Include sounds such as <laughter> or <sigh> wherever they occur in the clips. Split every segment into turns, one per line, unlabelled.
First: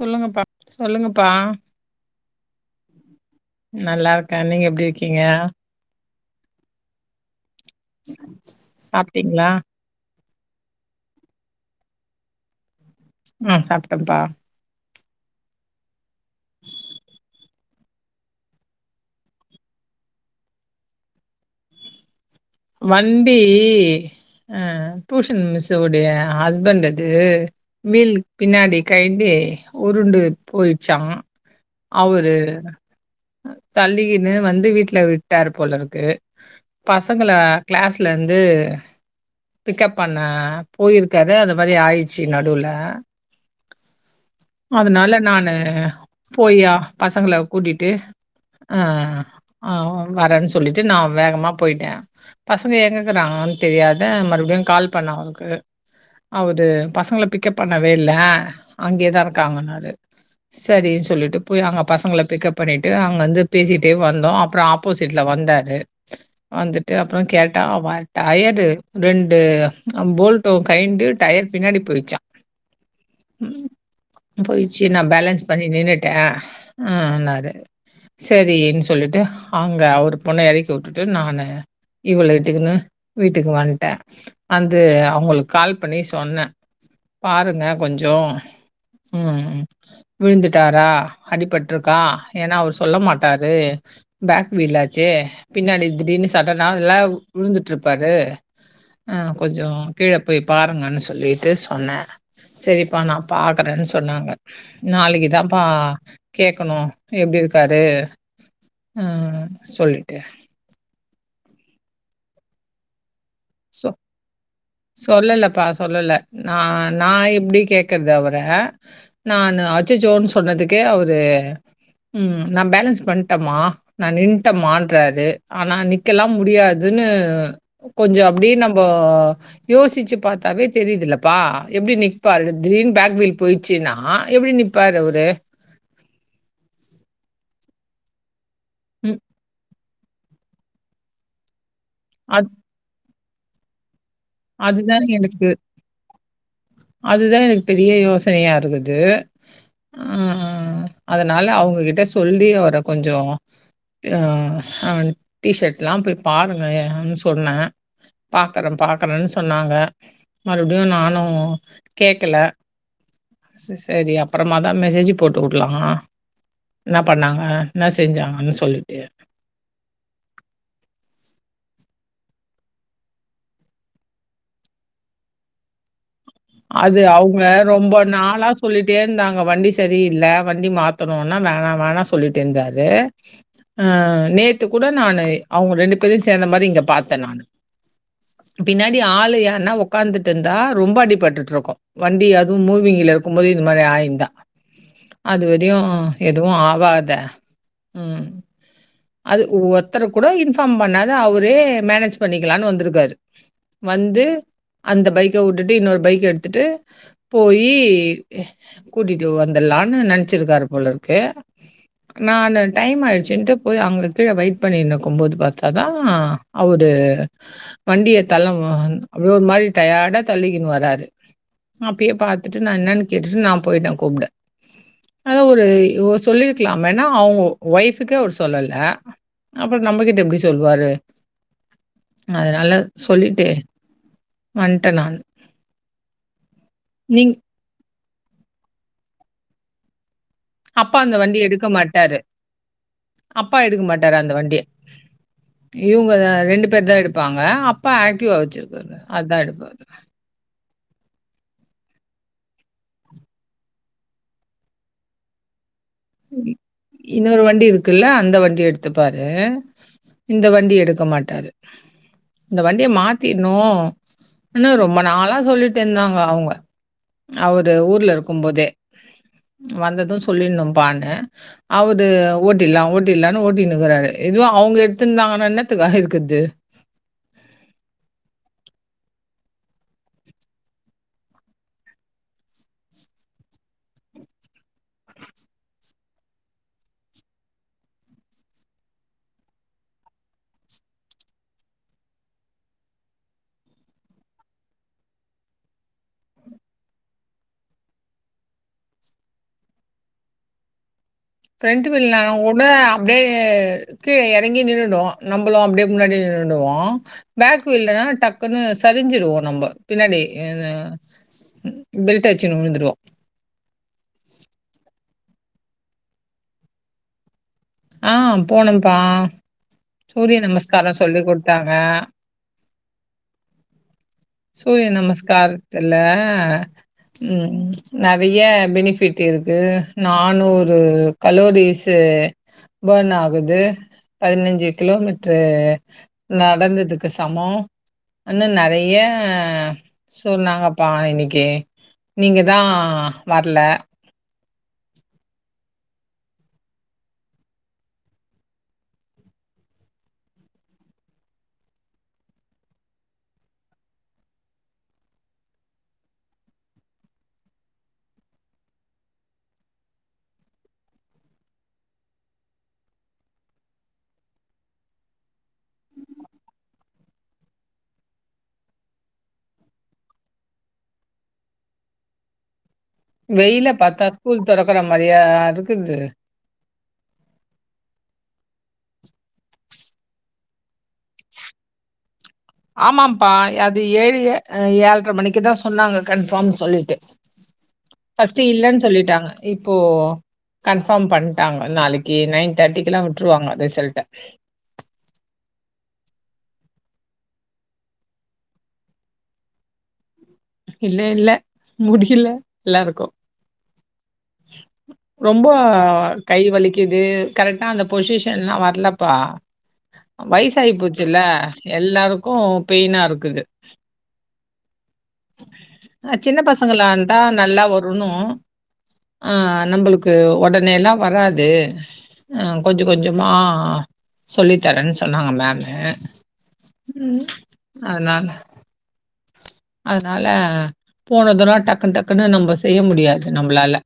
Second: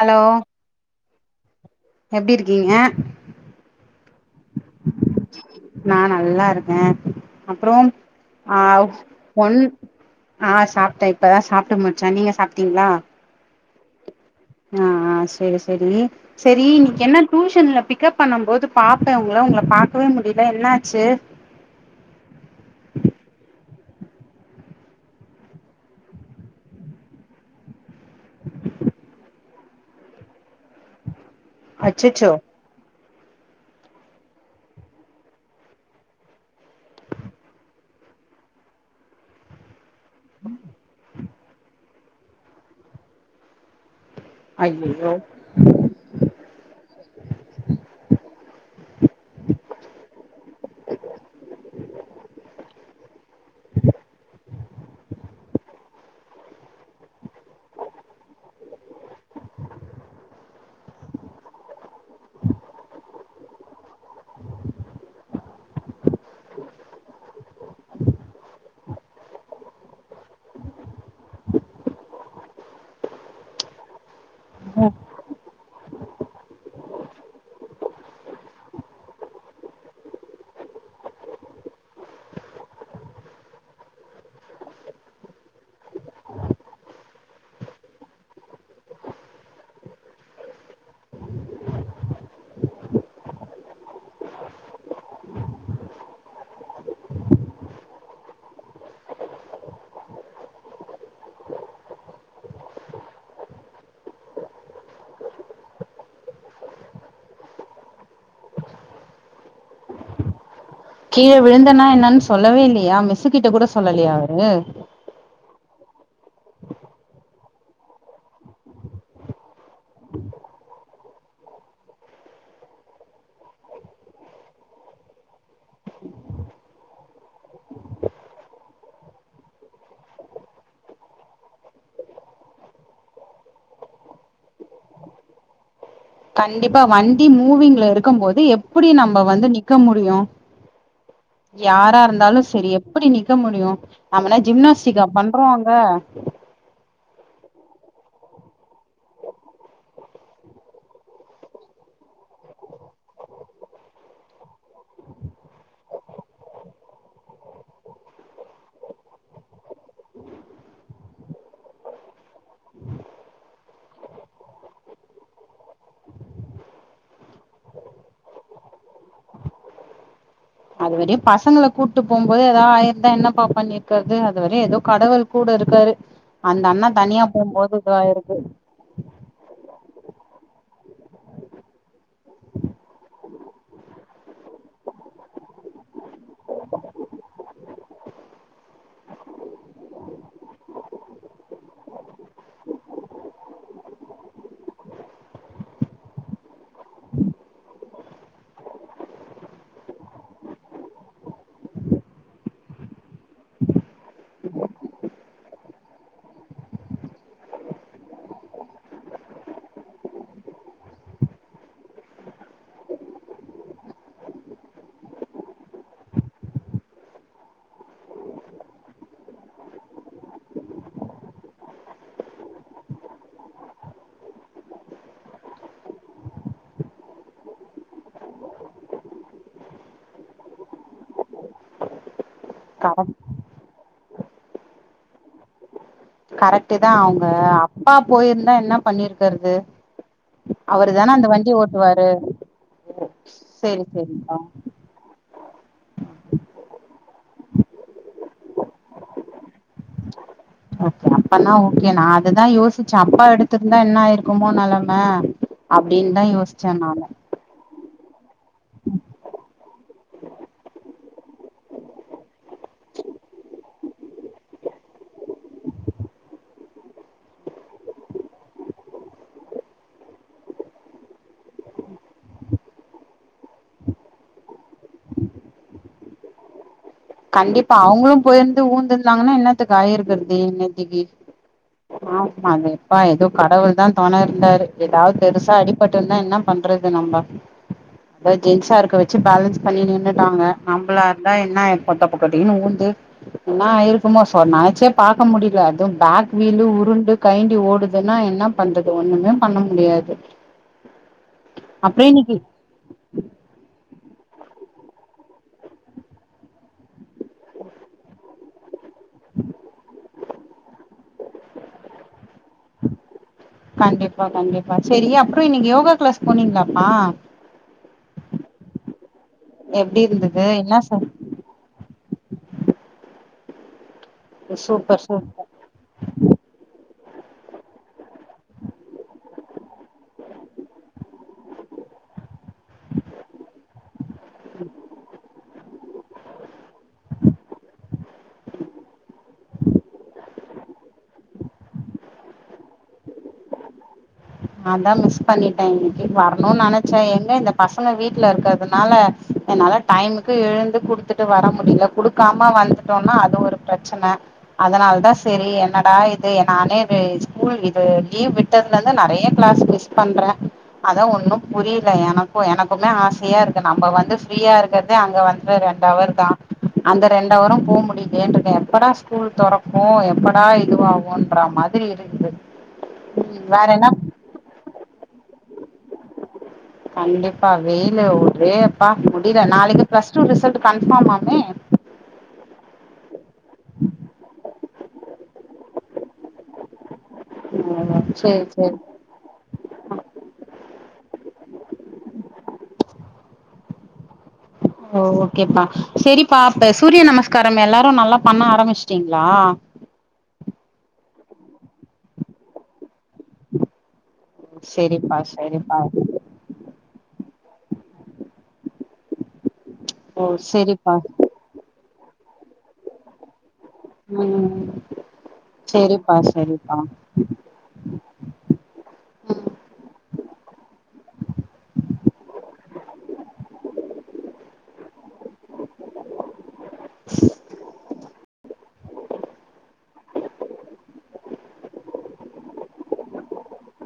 Hello
சொல்லுங்கப்பா
எப்டி இருக்கீங்க
நல்லா இருக்க நீங்க எப்டி இருக்கீங்க
நா நல்லா இருக்கே அப்பறோம் ஆ
சாப்ட்டீங்களா?
ஒன் ஆ சாப்ட்டே இப்பதா சாப்ட்டு முடிச்சே நீங்க சாப்ட்டீங்களா
ம் சாப்ட்டப்பா
அ அ செரி செரி செரி இன்னைக்கு என்ன டியூஷன்ல பிக்கப் பண்ணும் போது பாப்பே உங்கள உங்கள பாக்கவே முடியல என்னாச்சு
வண்டி அ டூஷன் மிஸ்ஸோடைய ஹஸ்பண்ட்டுது வீல் பின்னாடி கழண்டி உருண்டு போயிட்ச்சா
அச்சச்சோ
அவரு தள்ளிகினு வந்து வீட்ல விட்டாரு போலருக்கு பசங்கள கிளாஸ்லந்து பிக்கப் பண்ண போயிருக்காரு அத மாரி ஆயி ருச்சி நடுல
ஐயையோ
அதனால நானு போய்அ பசங்கள கூட்டிட்டு ஆ அ வரேன் சொல்லிட்டு நா வேகமா போயிட்டே பசங்க எங்கக்கிறாங்கனு தெரியாத மறுபடியு கால் பண்ண அவருக்கு அவரு பசங்கள பிக்கப் பண்ணவே இல்ல அங்கேயேதா இருக்காங்கன்னாரு சரின்னு சொல்லிட்டு போய் அங்க பசங்கள பிக்கப் பண்ணிட்டு அங்கந்து பேசிகிட்டே வந்தோ அப்பறோ அப் ஆப்போசிட்ல வந்தாரு வந்துட்டு அப்பறோ கேட்ட அவ டயரு ரு ரெண்டு போல்ட்டு கயிண்டு டயர் பின்னாடி போயிச்சா போயிச்சு நா பேலன்ஸ் பண்ணி நின்னுட்டேன் உன்னாரு சரின் சொல்லிட்டு அங்க அவரு பொண்ண எறக்கி வுட்டுட்டு நானு இவள இட்டுக்கின்னு வீட்டுக்கு வன்ட்டே அந்து அவுங்களுக்கு கால் பண்ணி சொன்னே பாருங்க கொஞ்சோ ம் விழுந்துட்டுரா அடிபட்டுருக்கா ஏன்னா அவ்ரு சொல்ல மாட்டாரு பேக் வீலாச்சே பின்னாடி திடீர்னு சடன்னா ல விழுந்துட்டு இருப்பாரு ஆ கொஞ்சோ கீழ போய் பாருங்கன்னு சொல்லிட்டு சொன்னே செரிப்பா நா பாக்குறேன்னு சொன்னாங்க நாளைக்குதான்ப்பா கேகணு எப்டி இருக்காரு ம் ம் சொல்ட்டு
கீழ விழுந்தனா என்னன்னு சொல்லவே இல்லையா மிஸ்ஸு கிட்ட கூட
சொ
சொல்லலையா அவ்ரு
சொல்லலப்பா சொல்லல நா நா எப்டி கேக்குறது அவ்ர நானு அச்சச்சோன்னு சொன்னதுக்கு அவ்ரு ம் நா பேலன்ஸ் பண்ட்டமா நா நின்ட்டமான்றாரு ஆனா நிக்கலா முடியாதுனு கொஞ்சோ அப் டி நம்போ யோசிச்சு பாத்தாவே தெரியுதலப்பா எப்டி நிப்பாருனு திடீர்னு பேக் வீல் போய்ச்சுன்னா எப்டி நிப் பாரு அவ்ரு
கண்டிப்பா வண்டி மூவிங்ல இருக்க போது எப்டி
ம்.
நம்ம வந்து நிக் க முடியு யாரா இருந்தாலு
அது
செரி எப்டி நிக்க முடியு நம்ம என்னா
அதுதான்
ஜிம்னாஸ்டிகா பண்றோ அங்க
அதுதா எனக்கு பெரிய யோசனையா இருக்குது ம் அதனால அவுங்ககிட்ட சொல்லி அவ்ர கொஞ்சோ அ அவ டீஷர்ட்லா போய் பாருங்க ஆயானு சொன்னே பாக்குற பாக் குறனு சொன்னாங்க மறுபடியு நானு கேக்கல செ செரி அப்புறமா தா மெசேஜ் போட்டு வுட்லா இன்ன பண்ணாங்க இன்ன செஞ்சாங்கனு சொல்லிட்டு
அதுவரையு பசங்கள கூட்டு போபோது ஏதாது ஆயிருந்தா என்ன பா பண்ணி இருக்கறது அதுவர ஏதோ கடவள் கூட இருக்காரு அந்த அண்ண
அது
தனியா
அவங்க
போபோது
ரொம்ப
இதாயிருக்கு
நாளா சொல்லிட்டே இருந்தாங்க வண்டி சரியில்ல வண்டி மாத்தணுனா வேணா வேணா சொல்லிட்டே இருந்தாரு ஆ நேத்து கூட நானு அவுங்க ரெண்டு பேரையு சேந்த மாரி இங்க பாத்தே நானு பின்னாடி ஆளு யார்னா உக்காந்துட்டு இருந்தா ரொம்ப அடிப்பட் டுருக்கு வண்டி அதுவு மூவிங்ல இருக்கு போது இந்த மாரி ஆயிந்தா அது வரையு எதுவு ஆவாத ம் அது ஒருத்தர் கூட இன்ஃபார்ம் பண்ணாம அவ்ரே மேனேஜ் பண்ணிக்கலான்னு வந்திருக்காரு வந்து அந்த பைக்க வுட்டுட்டு இன்னொரு பைக் எடுத்துட்டு போயி கூட்டிட்டு வந்துட்லான்னு நெனைச்சிருக்காரு போல இருக்கு நானு டைம் ஆயிடுச்சுன்ட்டு போய் அங்க கீழ வெயிட் பண்ணினு ருக்கு போது பாத்தா தா அவ்ரு வண்டிய தள்ளமோ ஒரு மாரி டயர்டா தள்ளிக்கினு வராரு அப்பயே பாத்துட்டு நா என்னன்னு கேட்டு நா போயிட்டே கூப்ட ஆனா ஒரு இவோ சொல்லிருக்கலா மெயினா அவ்ங்க ஒய்ஃபுக்கே அவ்ரு சொல்லல அப்றோ நம்மகிட்ட எப்டி சொல்வாரு அதனால
கரெக்ட்
சொல்லிட்டு வன்டே நானு
கரெக்ட் தா அவுங்க
நீங்
அப்பா போய்ருந்தா என்ன பண்ணிருக்குறது
அப்பா அந்த வண்டி எடுக்க மாட்டாரு அப்பா
சேரி
எடுக்க மாட்டாரு அந்த
சேரிப்பா
வண்டிய இவுங்க ரெண்டு பேர் தா எடுப்பாங்க அப்பா ஆக்டிவா வச்சுருக்காரு அதா எடுப்பாரு
ஓகே அப்பனா ஓகே நா அதுதா யோசிச்சே அப்பா எடுத்துருந்தா என்னாயிருக்குமோ நெலம அப்டின்தா யோசிச்சே நானு
இன்னொரு வண்டி இருக்குல்ல அந்த வண்டிய எடுத்துப்பாரு இந்த வண்டி எடுக்க மாட்டாரு இந்த வண்டிய மாத்திர்ணு னு ரொம்ப நாளா சொல்லிட்டு இருந்தாங்க அவங்க அவரு ஊர்ல இருக்கும் போதே வந்தது சொல்லினும்பானு அவது ஓட்டிடுலா ஓட்டிடுலான் ஓட்டினுக்கிறாரு இதுவே அவங்க எடுத்துருந்தாங்கன்னா என்னத்துக்கு ஆயிருக்கது
கண்டிப்பா அவங்களு போயிந்து வுளுந்திருந்தாங்கனா என்னத்துக்கு ஆயிருக்குறது இந்நேத்திக்கி
<inaudible>
ஆமா எப்பா எதோ கடவுள்தா தொண இருந்தாரு எதாவ் பெருசா அடிபட்டுருந்தா என்ன பண்றது நம்ம
<inaudible>
எதோ ஜென்ஸா இருக்க வச்சு பேலன்ஸ் பண்ணி நின்னுட்டாங்க நம்பளா இருந்தா என்னாய்ரு டொபக்கடினு ஊந்து என்ன ஆயிருக்குமோ சோ நெனச்சே பாக்க முடில அதுவு பேக் வீலு உருண்டு கயண்டி ஓடுதுன்னா என்ன பண்றது ஒன்னுமே பண்ண முடியாது
ஃபிரண்ட்
அப்புறம்
வீல்னா
இன்னைக்கு
ஓ னா அப்டியே கீழே எறங்கி நின்னுடு நம்பளு அப்டியே முன்னாடி நின்னுடுவோ பேக் வீல்லதா டக் குன்னு சரிஞ்சுருவோ நம்போ பின்னாடி அ பெல்ட் அடிச்சுன்னு உழுந்துருவோ
கண்டிப்பா கண்டிப்பா சரி அப்றோ இன்னைக்கு யோகா கிளாஸ் போனீங்களாப்பா
ஆ போனம்ப்பா
எப்டி
சூரிய
இருந்தது என்ன
நமஸ்கார
ச
சொல்லி குடுத்தாங்க சூரிய
சூப்பர் சூப்பர்
நமஸ்கார் கல்ல ம் நெறைய பெனிஃபிட் இருக்கு நானூறு கலோரிஸ் பர்ன் ஆகுது பதினஞ்சு கிலோமீட்ரு நடந்து துக்கு சமோ அன்னன் நெறைய சொன்னாங்கப்பா இன்னைக்கு நீங்கதா வர்ல
நாந்தா மிஸ் பண்ணிட்டே இன்னைக்கு வரணுனு நெனைச்சே எங்க இந்த பசங்க வீட்டுல இருக்குறதுனால என்னால டைமுக்கு எழுந்து குடுத்துட்டு வர முடியல குடுக்காம வந்துட்டோனா அது ஒரு பிரச்சன அதனாலதா சரி என்னடா இது நானே வெ ஸ்கூல் இது லீவ் விட்ட லந்து நெறைய கிளாஸ் மிஸ் பண்றே அதா ஒன்னு புரியல எனக்கு எனக்குமே ஆசையா இருக்கு நம்ப வந்து ஃப்ரீயா இருக்கறதே அங்க வந் து ரெண்டவர்தா அந்த ரெண்டவரும் போ முடியலேன்றுக்க எப்படா ஸ்கூல் தொறக்கு எப்படா இதுவாகுன்ற மா திரி இருக்து
வெயில பாத்தா ஸ்கூல் தொறக்குற மாரியா இருக்குது
கண்டிப்பா வெயிலு ஒரே அப்பா முடியல நாளைக்கு பிளஸ் டூ ரிசல்ட் கன்ஃபார்ம்மாமே
ஆமாப்பா அது ஏழு அ ஏழ்ர மணிக்குதா சொன்னாங்க கன்ஃபார்ம் சொல்லிட்டு
சேரி
ஃபஸ்ட்டு
சேரி
இல்லன் சொல்லிட்டாங்க இப்போ கன்ஃபார்ம் பண்ட்டாங்க நாளைக்கு நைன் தேர்ட்டிக்கெலா விட்ருவாங்க ரிசல்ட்ட
ஓ ஓகேப்பா சரிப்பா இப்ப சூரிய நமஸ்காரம் எல்லாரும் நல்லா பண்ண ஆரம்பிச்சுட்டீங்ளா
இல்ல இல்ல முடியல எல்லாருக்கு
சர்
ரொம்போ கை வலிக்குது கரெக்டா அந்த பொசிஷன் எல்லா வர்லப்பா
ஓ
வயசாயி
சரிப்பா
போச்சுல்ல எல்லாருக்கு பெயினா இருக்குது
ம் செரிப்பா செரிப்பா
தா நல்லா வரணு ஆ
ம்
நம்பளுக்கு உடனே எல்லா வராது கொஞ்ச கொஞ்சமா சொல்லி தரேன் சொன்னாங்க மேமு ம் அதனால அதனால போனதுனா டக்குன் டக்குன்னு நம்ம செய்ய முடியாது நம்பளால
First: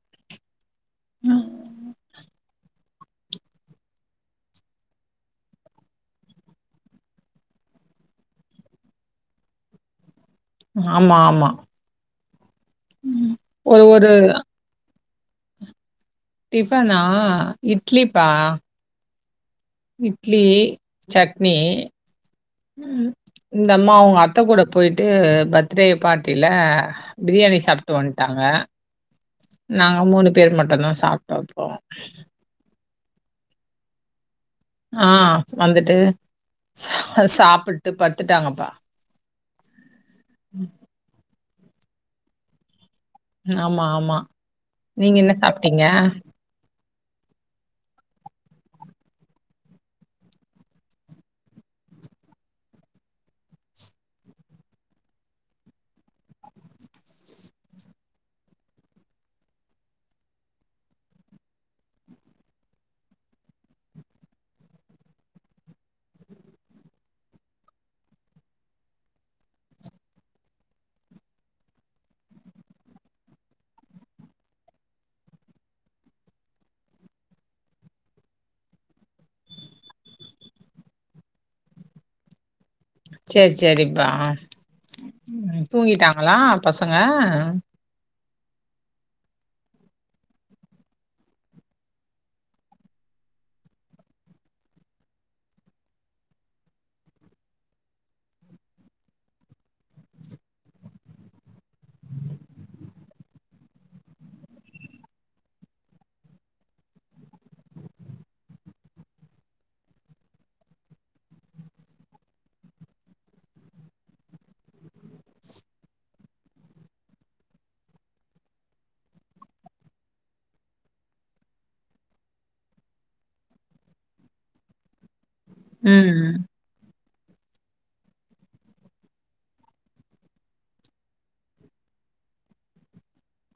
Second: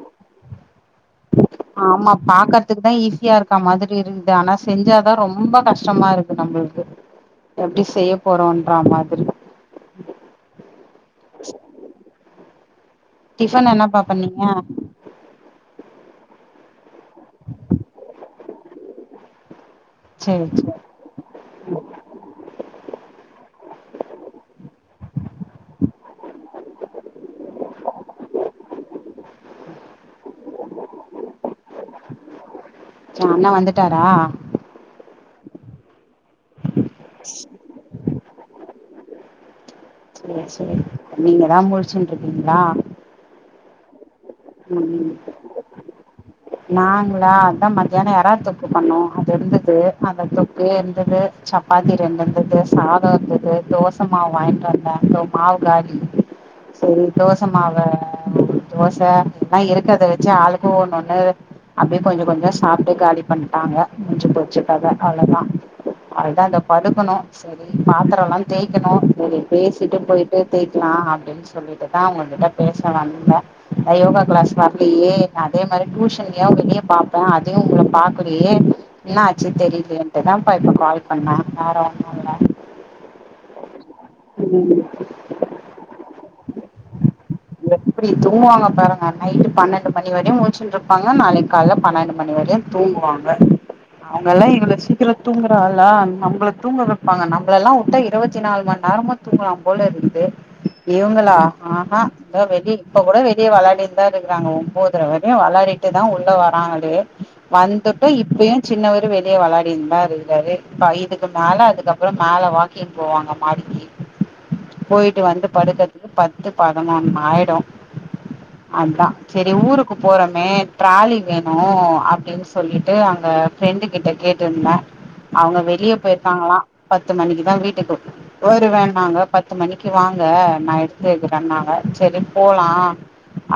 ஆமா பாக்கறதுக்கு தா ஈஸியா இருக்கா மாதிரி இருக்குது ஆனா செஞ்சாதா ரொம்ப கஷ்டமா இருக் கு நம்பள்க்கு எப்டி செய்ய போறோன்ற மாத்ரி
ஆமா ஆமா ம்.
டிஃபன்
ஒரு
என்னப்பா
ஒரு
பண்ணீங்க
டிஃபனா இட்லிப்பா இட்லி
சேரி
சட்னி ம் இந்தம்மா அவுங்க அத்த கூட போய்ட்டு பர்த்டே பார்ட்டில பிரியாணி சாப்ட்டு வந்ட்டாங்க நாங்க மூணு பேர் மட்டுந்தா சாப்ட்டோ அப்றோ
உ அண்ண வந்துட்டாறா
ஆ வந்துட்டு சா சாப்பிட்டு படுத்துட்டாங்கப்பா
சேரி சேரி நீங்க தா முழிச்சின்ருப்பீங்ளா
ஆமா ஆமா
ம்
நீங்க என்ன சாப்டீங்க
நாங்களா அதா மத்தியானோ எறா தொக்கு பண்ணோ அது இருந்துது அத தொக்கு இருந்துது சப் பாத்தி ரெண்டு இருந்துது சாதோ இருந்துது தோச மாவு வாய்ன்டு வந்தா இதோ மாவு காலி செரி தோச மாவ தோச எல்லா இருக்கறத வெச்சி ஆளுக்கு ஒன்னொன்னு அப்டியே கொஞ்ச கொஞ்சோ சாப்ட்டு காலி பண்ணிட்டாங்க மூஞ்சு போச்சு கத அவ்ளோதா அவ்ளதா இதோ படுக்கணு செரி பாத்திரல்லா தேய்க்கணு செரி பேசிட்டு போயிட்டு தேய்க்கலா அப்டின் சொல்லிட்டு தா உங்ககிட்டப் பேச வந்தே அதா யோகா கிளாஸ் வரலையே அதே மாத்ரி டியூஷன் ஏவ் இங்கியே பாப்போ அதயு உங்கள பாக்கலயே என்னா ஆச்சு தெரிய்லேன்ட்டு தான்ப்பா இப்ப கால் பண்ணே வேற ஒண்ணு இல்ல
சேர் சேரிப்பா
ம்
தூங்கிட்டாங்ளா பசங்க
எப்டி தூங்குவாங்க பாருங்க நைட்டு பன்னெண்டு மணி வரியு முழிச்சின்ட்ருப் பாங்க நாளைக் கால்ல பன்னெண்டு மணி வரையு தூங்குவாங்க அவுங்கல்லா இவ்ள சீக்கிரோ தூங்குறா ஆளா நம்பள தூங்க வெப்பாங்க நம்பளல்லா உட்டா இருவத்தி நாலு மண் நேரமு தூங்கலா போல இருக்குது இவங்களா ஆ ஆ இதோ வெளிய இப்ப கூட வெளிய வெளாடிட் தா இருக்கிறாங்கோ ஒம்போதர வரையு வெளாடிட் தா உள்ள வராங்களே வந்துட்டு இப்பயு சின்னவரு வெளிய வெளாடின் தா இருக்கிறாரு இப்ப இதுக்கு மேல அதுக்கப்பறோ மேல வா க்கிங் போவாங்க மாடிங்கி போயிட்டு வந்து படுக்கற்துக்கு பத்து பதனொன்னு ஆயிடு அதா செரி ஊருக்கு போறமே ட்ராாலி வேணு அப்டின் சொல்லீட்டு அங்க ஃப்ரெண்டு கிட்ட கேட்ருந்தே அவுங்க வெளிய
ம்.
போயிருக்காங்ளா பத்து மணிக்குதா வீட்டுக்கு வருவேனாங்க பத்து மணிக்கு வாங்க நா எடுத்து வெக்கிறன்னாங்க செரி போலா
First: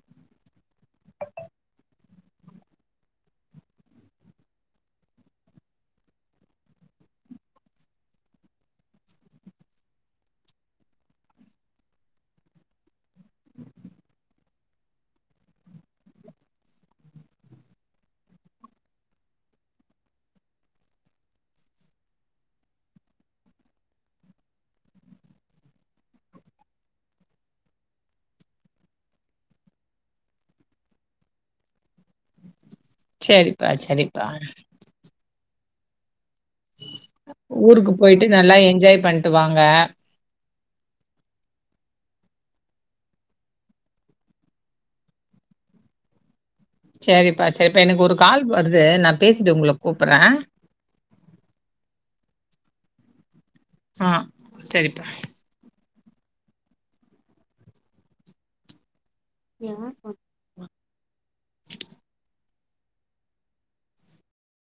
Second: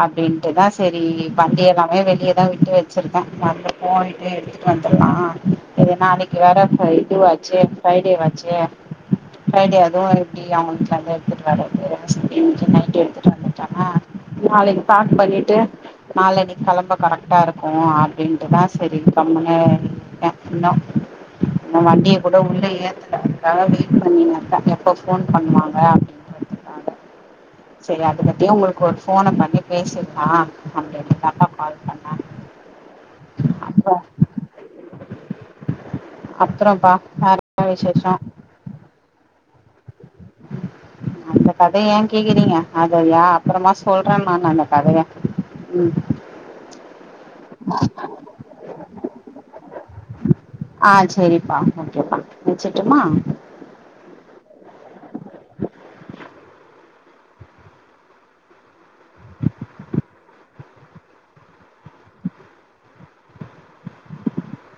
அப்டின்ட்டுதா செரி வண்டி எல்லாமே வெ ளிய தா விட்டு வெச்சிருக்கே வந்து போய்ட்டு எடுத்துட்டு வந்துற்லா இது நாளைக் கி வேற ஃப்ரை இது வாச்சே ஃப்ரை டே வாச்சே ஃப்ரை டே அதுவு எப் டி அவுங்க வீட்லருந்து எடுத்துட்டு வரது அப்டின் சொல்லி இன்னைக்கி நைட்டு எடுத்துட்டு வந்துட்டம்னா நாளைக்கு பேக் பண்ணிட்டு நாளனைக்கு கெளம்ப கரெக்டா இருக்கு அப்டின்ட்டுதா சரினு கம்முனு விட்ட இன்னு நா வண்டிய கூட உள்ள ஏத்தல அதுக்காக வெயிட் பண்ணிட்டு இருக்க எப்ப போன் பண்ணுவாங்க செரி அது பத்தியு உங்களுக்கு ஒரு போன பண்ணி பேசிர்லா அப்படின்னு தா கால் பண்ண
செரிப்பா செரிப்பா
அ
ஊருக்கு போயிட்டு நல்லா என்ஜாய் பண்ணிட்டு வாங்க
அந்த கதைய ஏ கேக்குறீங்க அதையா அப்புறமா சொல்றே நா அந்த கதைய உம்
செரிப்பா செரிப்பா எனக்கு ஒரு கால் வருது நா பேசிட்டு உங்களுக்கு கூப்பிடறே
ஆ செரிப்பா ஓக்கேப்பா வச்சிட்டுமா
ஆ செரிப்பா யார் போன்